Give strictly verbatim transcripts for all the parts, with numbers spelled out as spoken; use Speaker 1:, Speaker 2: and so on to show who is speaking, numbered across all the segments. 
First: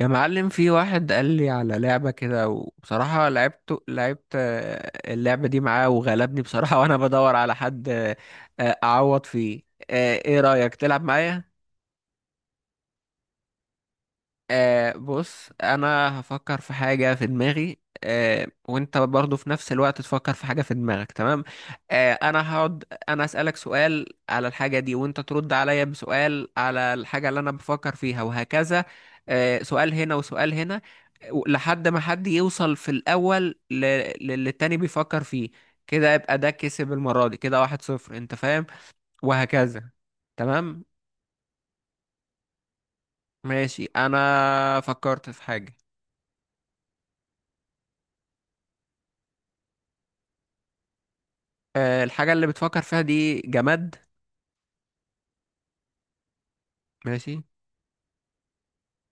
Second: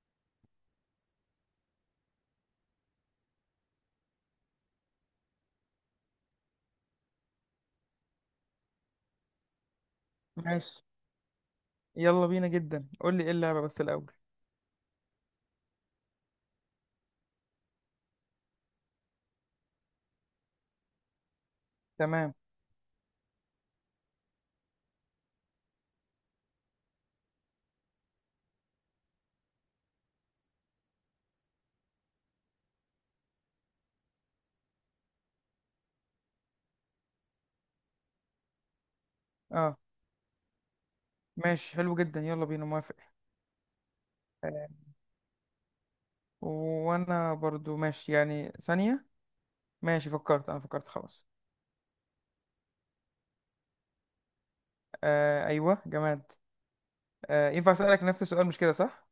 Speaker 1: يا معلم، في واحد قال لي على لعبة كده، وبصراحة لعبت لعبت آه، اللعبة دي معاه وغلبني بصراحة وأنا بدور على حد آه، آه، أعوض فيه آه، إيه رأيك
Speaker 2: ماشي.
Speaker 1: تلعب معايا؟
Speaker 2: يلا بينا، جدا قول لي ايه اللعبة بس الأول.
Speaker 1: آه بص انا هفكر في حاجة في دماغي آه وانت برضو في نفس الوقت تفكر في حاجة في دماغك، تمام آه
Speaker 2: تمام.
Speaker 1: انا هقعد انا اسألك سؤال على الحاجة دي، وانت ترد عليا بسؤال على الحاجة اللي انا بفكر فيها، وهكذا. آه سؤال هنا وسؤال هنا، و- لحد ما حد يوصل في الاول ل- للي التاني بيفكر فيه. كده يبقى ده كسب المرة دي، كده واحد صفر، انت فاهم،
Speaker 2: اه
Speaker 1: وهكذا. تمام.
Speaker 2: ماشي، حلو جدا، يلا بينا، موافق.
Speaker 1: ماشي،
Speaker 2: آه،
Speaker 1: انا فكرت في حاجة.
Speaker 2: وانا برضو ماشي يعني، ثانية. ماشي فكرت، انا فكرت خلاص.
Speaker 1: آه، الحاجة اللي بتفكر فيها دي جماد؟
Speaker 2: آه ايوه، جماد.
Speaker 1: ماشي
Speaker 2: آه ينفع اسألك نفس السؤال؟ مش كده صح؟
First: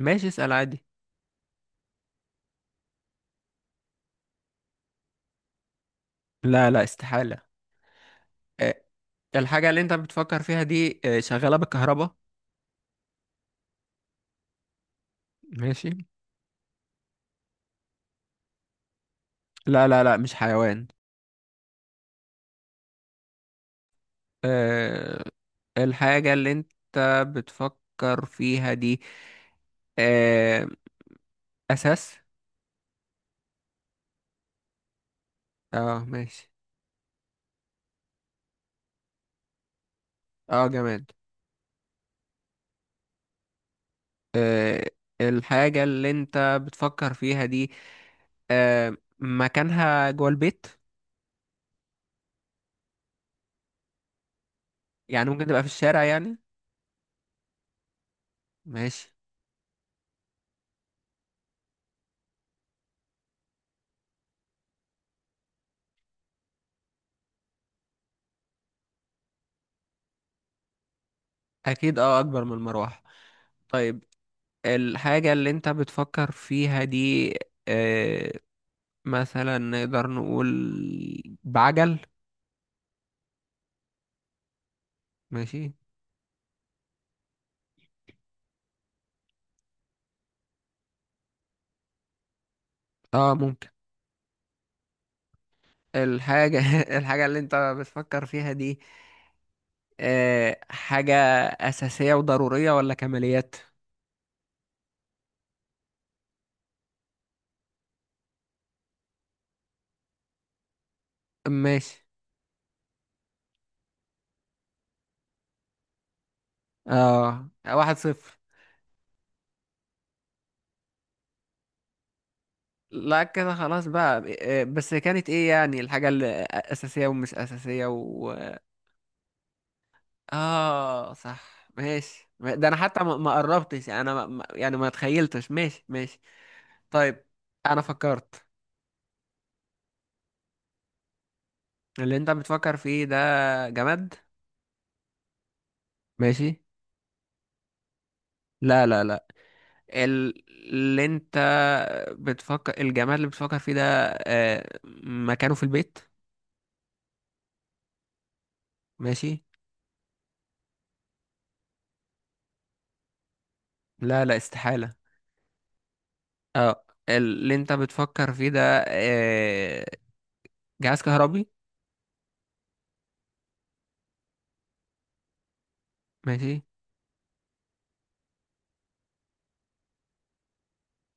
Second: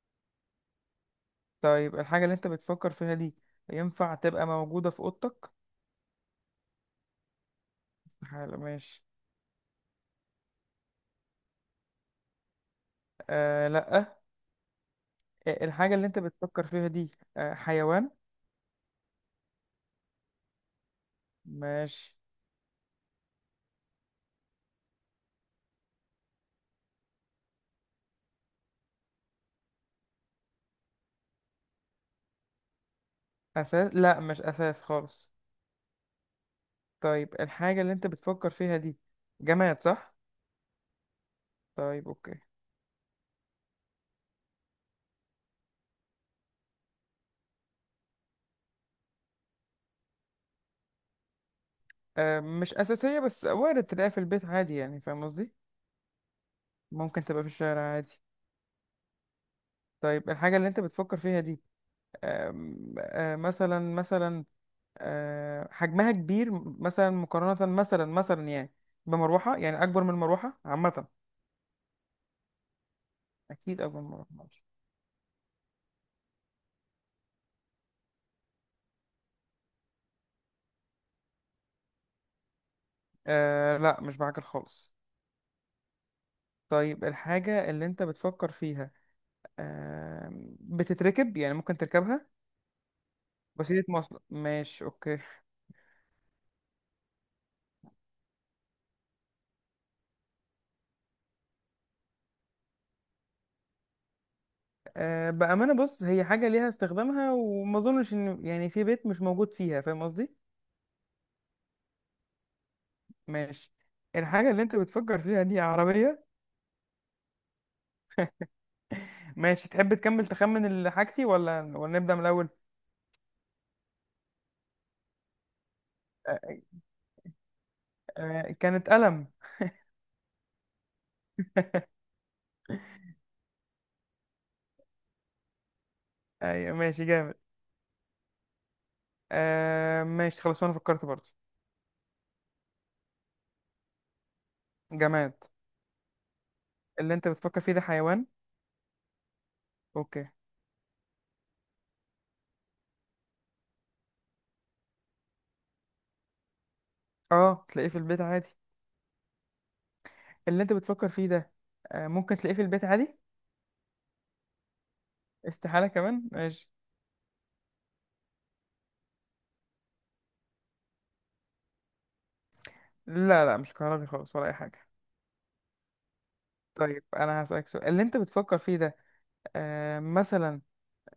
Speaker 1: ماشي، اسأل عادي.
Speaker 2: طيب، الحاجة اللي انت بتفكر فيها دي ينفع تبقى موجودة في اوضتك؟
Speaker 1: لا لا استحالة.
Speaker 2: استحالة،
Speaker 1: آه،
Speaker 2: ماشي.
Speaker 1: الحاجة اللي انت بتفكر فيها دي آه، شغالة بالكهرباء؟
Speaker 2: آه لا. آه،
Speaker 1: ماشي.
Speaker 2: الحاجة اللي انت بتفكر فيها دي آه حيوان؟
Speaker 1: لا لا لا، مش حيوان.
Speaker 2: ماشي.
Speaker 1: آه، الحاجة اللي انت بتفكر فيها دي آه، أساس؟
Speaker 2: اساس؟ لا، مش اساس خالص.
Speaker 1: اه ماشي.
Speaker 2: طيب، الحاجة اللي انت بتفكر فيها دي جماد صح؟
Speaker 1: اه جماد.
Speaker 2: طيب، اوكي.
Speaker 1: آه، الحاجة اللي انت بتفكر فيها دي آه، مكانها جوه البيت؟
Speaker 2: أه مش أساسية، بس وارد تلاقيها في البيت عادي، يعني فاهم
Speaker 1: يعني ممكن
Speaker 2: قصدي؟
Speaker 1: تبقى في الشارع يعني؟
Speaker 2: ممكن تبقى في الشارع عادي.
Speaker 1: ماشي.
Speaker 2: طيب، الحاجة اللي انت بتفكر فيها دي أم، أه مثلا، مثلا أه حجمها كبير، مثلا مقارنة، مثلا مثلا يعني بمروحة، يعني أكبر من المروحة عامة.
Speaker 1: اكيد اه اكبر من المروحة.
Speaker 2: أكيد أكبر
Speaker 1: طيب
Speaker 2: من المروحة، معلش.
Speaker 1: الحاجة اللي انت بتفكر فيها دي آه مثلا نقدر نقول بعجل؟
Speaker 2: أه لا، مش بعجل خالص.
Speaker 1: ماشي.
Speaker 2: طيب، الحاجة اللي انت بتفكر فيها أه بتتركب، يعني ممكن تركبها.
Speaker 1: اه ممكن.
Speaker 2: وسيلة مواصلة، ماشي اوكي.
Speaker 1: الحاجة الحاجة اللي انت بتفكر فيها دي آه حاجة أساسية وضرورية ولا كماليات؟
Speaker 2: أه بأمانة بص، هي حاجة ليها استخدامها، وما اظنش ان يعني في بيت مش موجود فيها، فاهم قصدي.
Speaker 1: ماشي.
Speaker 2: ماشي. الحاجة اللي انت بتفكر فيها دي عربية.
Speaker 1: اه واحد صفر.
Speaker 2: ماشي، تحب تكمل تخمن اللي حاجتي ولا ولا نبدأ من الأول؟
Speaker 1: لا كده خلاص بقى، آه، بس كانت ايه يعني الحاجة اللي
Speaker 2: أه
Speaker 1: أساسية ومش أساسية؟
Speaker 2: أه كانت قلم.
Speaker 1: اه صح ماشي، ده انا حتى ما ما قربتش، انا ما ما- يعني ما تخيلتش. ماشي ماشي.
Speaker 2: ايوه ماشي،
Speaker 1: طيب
Speaker 2: جامد.
Speaker 1: انا فكرت.
Speaker 2: أه ماشي خلاص، انا فكرت برضه.
Speaker 1: اللي انت بتفكر فيه ده جماد.
Speaker 2: جماد.
Speaker 1: ماشي.
Speaker 2: اللي انت بتفكر فيه ده حيوان؟
Speaker 1: لا لا لا.
Speaker 2: اوكي.
Speaker 1: ال- اللي انت بتفكر الجماد اللي بتفكر فيه ده آه، مكانه في البيت؟
Speaker 2: اه، تلاقيه في البيت عادي.
Speaker 1: ماشي.
Speaker 2: اللي انت بتفكر فيه ده أه ممكن تلاقيه في البيت عادي.
Speaker 1: لا لا استحالة.
Speaker 2: استحالة كمان، ماشي.
Speaker 1: اه اللي انت بتفكر فيه ده آه، جهاز كهربي؟
Speaker 2: لا لا، مش كهربي خالص، ولا اي حاجه.
Speaker 1: ماشي.
Speaker 2: طيب، انا هسألك سؤال. اللي انت بتفكر فيه ده آه مثلا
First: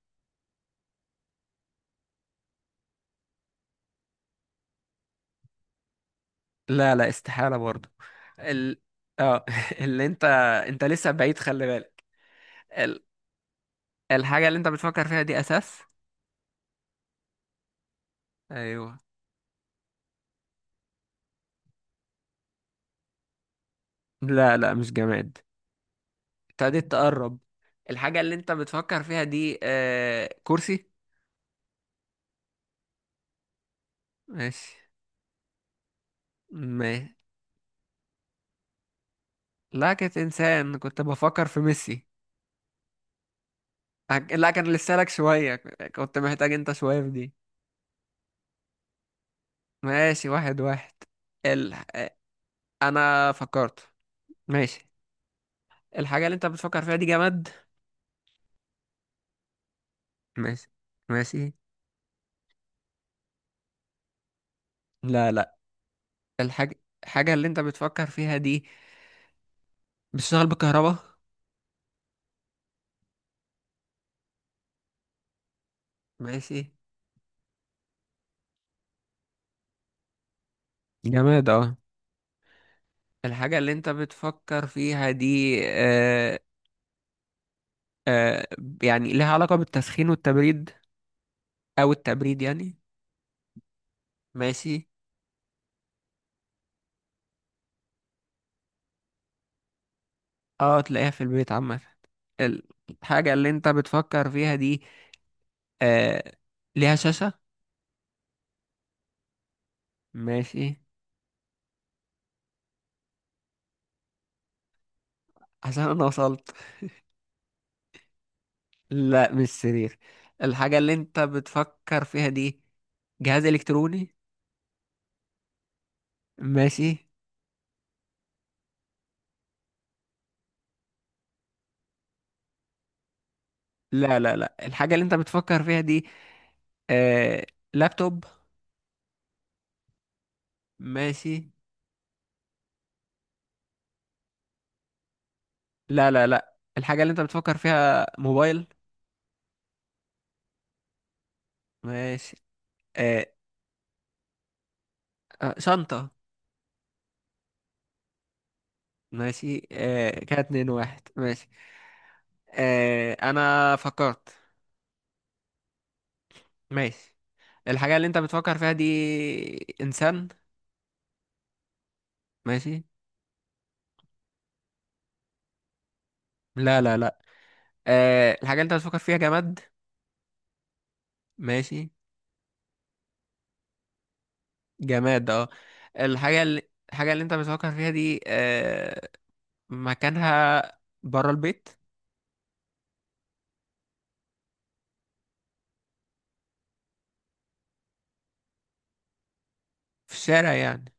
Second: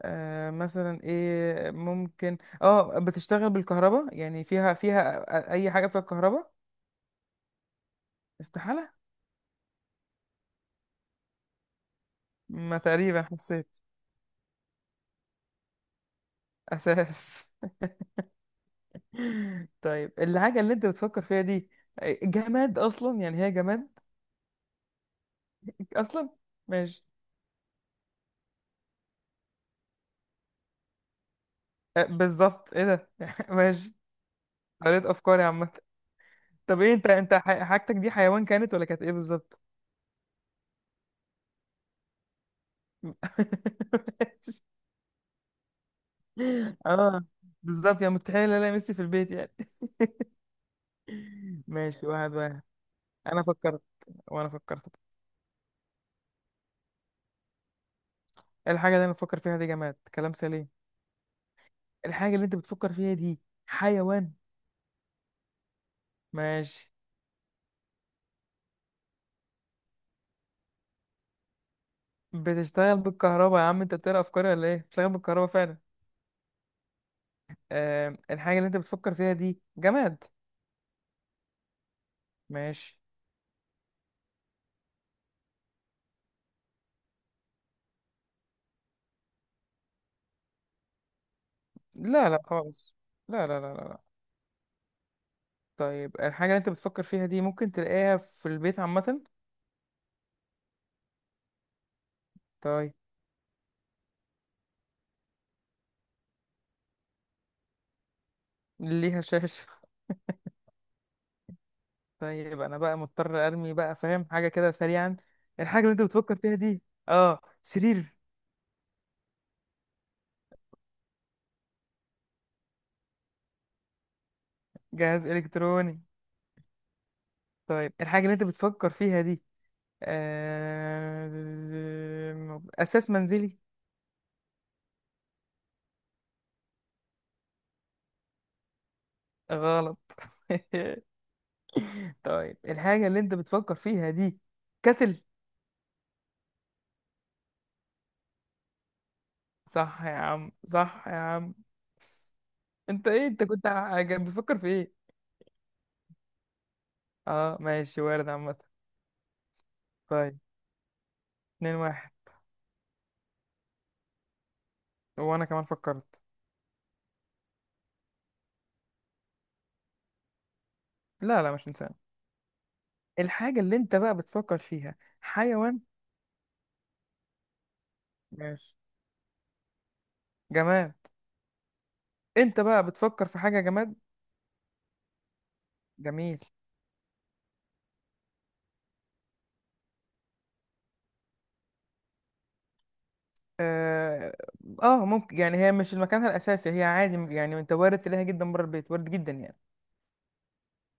Speaker 2: آه مثلا ايه؟ ممكن اه بتشتغل بالكهرباء، يعني فيها فيها أ- اي حاجه فيها الكهرباء.
Speaker 1: لا لا استحالة برضو. ال...
Speaker 2: استحاله.
Speaker 1: اه اللي انت انت لسه بعيد خلي بالك.
Speaker 2: ما
Speaker 1: ال...
Speaker 2: تقريبا حسيت.
Speaker 1: الحاجة اللي انت بتفكر فيها دي اساس؟
Speaker 2: اساس؟
Speaker 1: ايوه.
Speaker 2: طيب، الحاجه اللي انت بتفكر فيها دي آه، جماد اصلا، يعني هي جماد
Speaker 1: لا لا مش جماد.
Speaker 2: اصلا.
Speaker 1: ابتديت
Speaker 2: ماشي.
Speaker 1: تقرب. الحاجة اللي انت بتفكر فيها دي آه... كرسي؟
Speaker 2: آه بالظبط، ايه ده؟ ماشي.
Speaker 1: ماشي.
Speaker 2: قريت افكاري عامه. طب ايه، انت
Speaker 1: ما
Speaker 2: انت ح- حاجتك دي حيوان كانت ولا كانت ايه بالظبط؟
Speaker 1: لا، كنت انسان، كنت بفكر في ميسي. هك- لا، كان لسه لك شوية، كنت محتاج انت شوية في
Speaker 2: اه
Speaker 1: دي.
Speaker 2: بالظبط، يعني مستحيل الاقي ميسي في البيت يعني.
Speaker 1: ماشي، واحد واحد. ال...
Speaker 2: ماشي،
Speaker 1: آه،
Speaker 2: واحد واحد.
Speaker 1: انا
Speaker 2: انا فكرت.
Speaker 1: فكرت.
Speaker 2: وانا
Speaker 1: ماشي.
Speaker 2: فكرت.
Speaker 1: الحاجة اللي انت بتفكر فيها دي جماد.
Speaker 2: الحاجه اللي انا بفكر فيها دي جماد، كلام
Speaker 1: ماشي
Speaker 2: سليم.
Speaker 1: ماشي.
Speaker 2: الحاجه اللي انت بتفكر فيها دي حيوان؟
Speaker 1: لا لا. الحاجة
Speaker 2: ماشي.
Speaker 1: الحاجة اللي انت بتفكر فيها دي بتشتغل بالكهرباء؟
Speaker 2: بتشتغل بالكهرباء؟ يا عم، انت بتقرا افكاري ولا ايه؟ بتشتغل بالكهرباء فعلا.
Speaker 1: ماشي.
Speaker 2: آه الحاجه اللي انت بتفكر فيها دي جماد.
Speaker 1: جماد اه.
Speaker 2: ماشي.
Speaker 1: الحاجة اللي انت بتفكر فيها دي آه آه يعني لها علاقة بالتسخين والتبريد، او
Speaker 2: لا لا
Speaker 1: التبريد يعني؟
Speaker 2: خالص، لا لا لا لا لا.
Speaker 1: ماشي.
Speaker 2: طيب، الحاجه اللي انت بتفكر فيها دي ممكن تلاقيها في البيت عامه؟
Speaker 1: اه تلاقيها في البيت عامة. ال-
Speaker 2: طيب.
Speaker 1: الحاجة اللي انت بتفكر فيها دي آه ليها شاشة؟
Speaker 2: ليها شاشه؟
Speaker 1: ماشي.
Speaker 2: طيب، انا بقى مضطر ارمي بقى، فاهم، حاجه كده سريعا. الحاجه
Speaker 1: عشان
Speaker 2: اللي انت
Speaker 1: انا
Speaker 2: بتفكر
Speaker 1: وصلت.
Speaker 2: فيها دي اه سرير؟
Speaker 1: لا مش سرير. الحاجة اللي انت بتفكر فيها دي جهاز الكتروني.
Speaker 2: جهاز الكتروني؟
Speaker 1: ماشي.
Speaker 2: طيب، الحاجه اللي انت بتفكر فيها دي آه... اساس منزلي؟
Speaker 1: لا لا لا، الحاجة اللي انت بتفكر فيها دي آه... لابتوب؟
Speaker 2: غلط.
Speaker 1: ماشي.
Speaker 2: طيب، الحاجه اللي انت بتفكر فيها دي كتل؟
Speaker 1: لا لا لا، الحاجة اللي انت بتفكر فيها موبايل.
Speaker 2: صح يا عم، صح يا عم.
Speaker 1: ماشي.
Speaker 2: انت
Speaker 1: آه...
Speaker 2: ايه، انت كنت ع- بتفكر في ايه؟
Speaker 1: آه، شنطة.
Speaker 2: اه ماشي، وارد عامه.
Speaker 1: ماشي. آه...
Speaker 2: طيب،
Speaker 1: كده اتنين واحد. ماشي.
Speaker 2: اتنين واحد.
Speaker 1: آه... انا فكرت.
Speaker 2: وانا كمان فكرت.
Speaker 1: ماشي. الحاجة اللي انت بتفكر فيها دي انسان؟
Speaker 2: لا لا، مش انسان.
Speaker 1: ماشي.
Speaker 2: الحاجة اللي انت بقى بتفكر فيها حيوان؟
Speaker 1: لا لا لا. آه... الحاجة اللي انت
Speaker 2: ماشي.
Speaker 1: بتفكر فيها جماد.
Speaker 2: جماد.
Speaker 1: ماشي.
Speaker 2: انت بقى بتفكر في حاجة جماد.
Speaker 1: جماد اه.
Speaker 2: جميل.
Speaker 1: الحاجة اللي الحاجة اللي انت بتفكر فيها دي آه، مكانها بره البيت؟
Speaker 2: اه. آه ممكن، يعني هي مش مكانها الأساسي، هي عادي يعني. انت وارد تلاقيها جدا بره البيت، وارد جدا يعني.
Speaker 1: في الشارع يعني؟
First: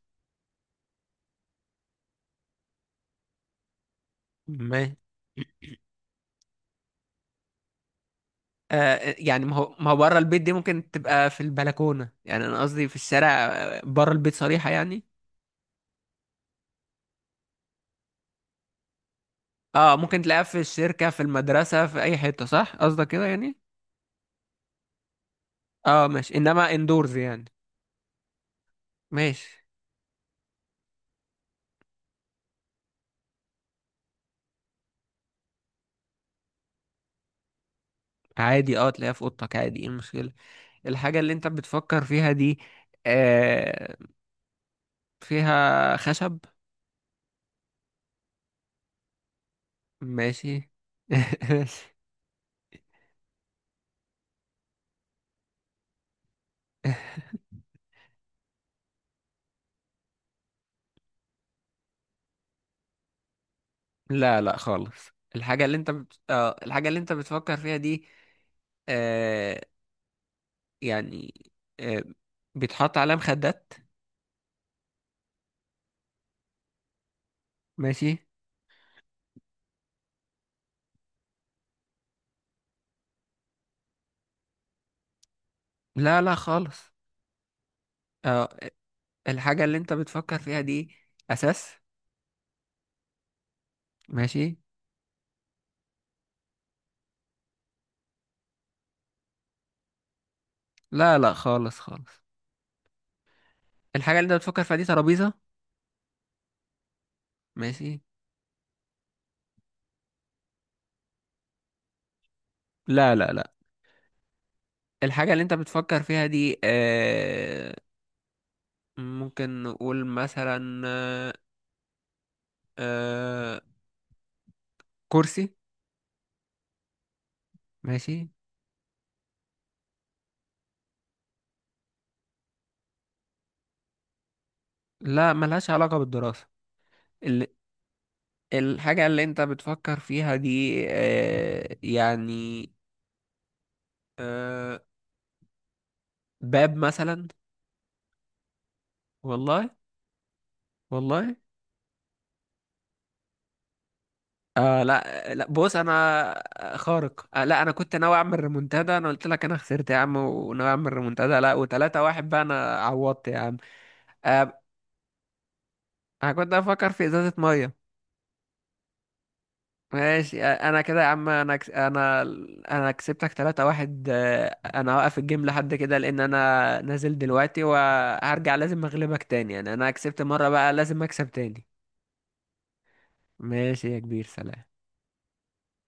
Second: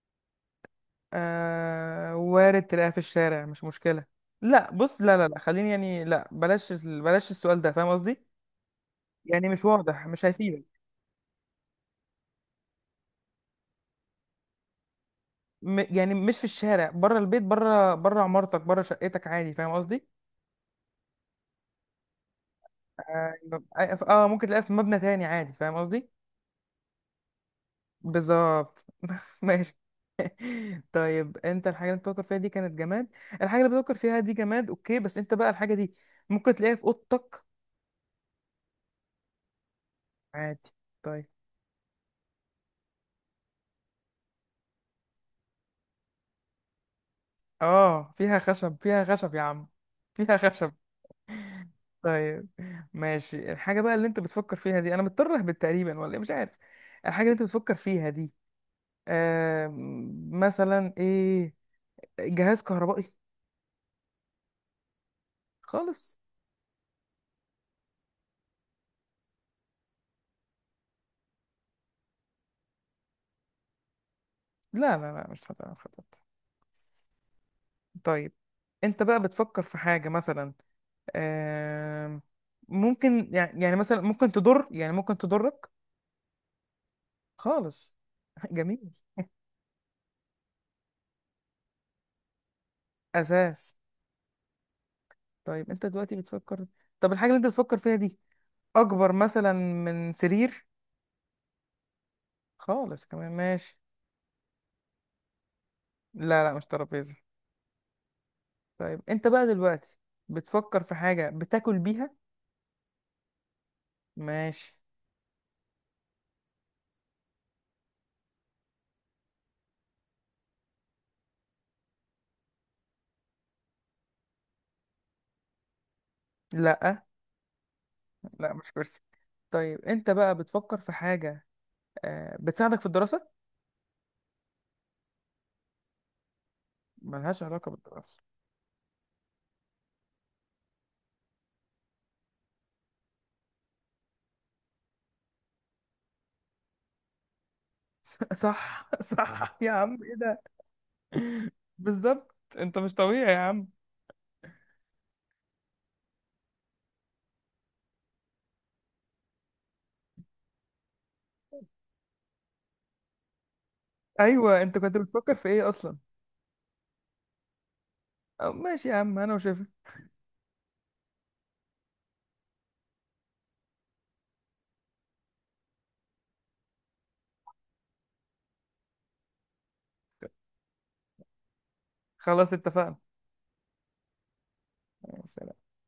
Speaker 2: آه وارد تلاقيها في الشارع، مش مشكلة. لا
Speaker 1: ما
Speaker 2: بص، لا لا لا خليني يعني، لا بلاش، ال- بلاش السؤال ده، فاهم قصدي.
Speaker 1: آه، يعني
Speaker 2: يعني
Speaker 1: ما
Speaker 2: مش
Speaker 1: هو ما هو
Speaker 2: واضح،
Speaker 1: بره
Speaker 2: مش
Speaker 1: البيت دي
Speaker 2: هيفيدك.
Speaker 1: ممكن تبقى في البلكونة، يعني انا قصدي في الشارع، آه، بره البيت صريحة يعني.
Speaker 2: م يعني مش في الشارع بره البيت، بره بره عمارتك، بره شقتك عادي، فاهم
Speaker 1: اه
Speaker 2: قصدي.
Speaker 1: ممكن تلاقيها في الشركة، في المدرسة، في اي حتة، صح؟ قصدك كده
Speaker 2: اه.
Speaker 1: يعني.
Speaker 2: آه، ممكن تلاقيها في مبنى تاني عادي، فاهم
Speaker 1: اه
Speaker 2: قصدي.
Speaker 1: ماشي، انما اندورز يعني.
Speaker 2: بالظبط.
Speaker 1: ماشي.
Speaker 2: ماشي. طيب انت، الحاجه اللي بتفكر فيها دي كانت جماد. الحاجه اللي بتفكر فيها دي جماد، اوكي، بس انت بقى الحاجه دي ممكن تلاقيها في اوضتك
Speaker 1: عادي اه تلاقيها في اوضتك عادي، ايه المشكلة؟
Speaker 2: عادي.
Speaker 1: الحاجة
Speaker 2: طيب.
Speaker 1: اللي انت بتفكر فيها دي آه فيها خشب؟
Speaker 2: اه فيها خشب، فيها خشب يا عم، فيها
Speaker 1: ماشي.
Speaker 2: خشب.
Speaker 1: ماشي.
Speaker 2: طيب. ماشي، الحاجه بقى اللي انت بتفكر فيها دي انا مضطر اهبط تقريبا، ولا ايه؟ مش عارف. الحاجه اللي انت بتفكر فيها دي آم، مثلا ايه؟ جهاز كهربائي؟
Speaker 1: لا لا خالص. الحاجة اللي انت بت...
Speaker 2: خالص
Speaker 1: آه الحاجة اللي انت بتفكر فيها دي آه يعني آه بيتحط عليها مخدات؟
Speaker 2: لا لا لا، مش هتعرف.
Speaker 1: ماشي.
Speaker 2: طيب، انت بقى بتفكر في حاجه مثلا، آم، ممكن يعني يعني مثلا ممكن تضر، يعني ممكن تضرك؟
Speaker 1: لا لا خالص.
Speaker 2: خالص.
Speaker 1: آه
Speaker 2: جميل.
Speaker 1: الحاجة اللي انت بتفكر فيها دي أساس.
Speaker 2: اساس؟
Speaker 1: ماشي.
Speaker 2: طيب، انت دلوقتي بتفكر. طب الحاجه اللي انت بتفكر فيها دي اكبر مثلا من سرير؟
Speaker 1: لا لا خالص خالص.
Speaker 2: خالص كمان، ماشي.
Speaker 1: الحاجة اللي انت بتفكر فيها دي ترابيزة؟
Speaker 2: لا لا، مش ترابيزه.
Speaker 1: ماشي.
Speaker 2: طيب، انت بقى دلوقتي بتفكر في حاجه بتاكل بيها؟
Speaker 1: لا لا لا،
Speaker 2: ماشي.
Speaker 1: الحاجة اللي انت بتفكر فيها دي آه ممكن نقول مثلا آه آه، كرسي؟
Speaker 2: لا
Speaker 1: ماشي.
Speaker 2: لا، مش كرسي. طيب، انت بقى بتفكر في حاجه آه، بتساعدك في الدراسه؟
Speaker 1: لا ملهاش علاقة بالدراسة.
Speaker 2: ملهاش
Speaker 1: ال-
Speaker 2: علاقه بالدراسه.
Speaker 1: الحاجة اللي انت بتفكر فيها دي آه يعني آه باب مثلا؟
Speaker 2: صح، صح
Speaker 1: والله
Speaker 2: يا عم، ايه؟
Speaker 1: والله.
Speaker 2: بالظبط، انت مش طبيعي يا عم.
Speaker 1: آه لا، آه، لا بص انا آه، خارق. آه لا، انا كنت ناوي اعمل ريمونتادا. انا قلت لك انا خسرت يا عم، وناوي اعمل ريمونتادا. لا، وتلاتة واحد بقى، انا عوضت يا عم.
Speaker 2: ايوه،
Speaker 1: آه
Speaker 2: انت كنت بتفكر في ايه اصلا؟
Speaker 1: انا كنت افكر في ازازة مية.
Speaker 2: أو ماشي يا عم، انا وشايفك.
Speaker 1: ماشي انا كده يا عم. انا كس... انا انا كسبتك تلاتة واحد. آه، انا هوقف الجيم لحد كده، لان انا نازل دلوقتي، وهرجع لازم اغلبك تاني، يعني انا كسبت مرة بقى لازم اكسب تاني.
Speaker 2: خلاص، اتفقنا.
Speaker 1: ماشي يا كبير، سلام.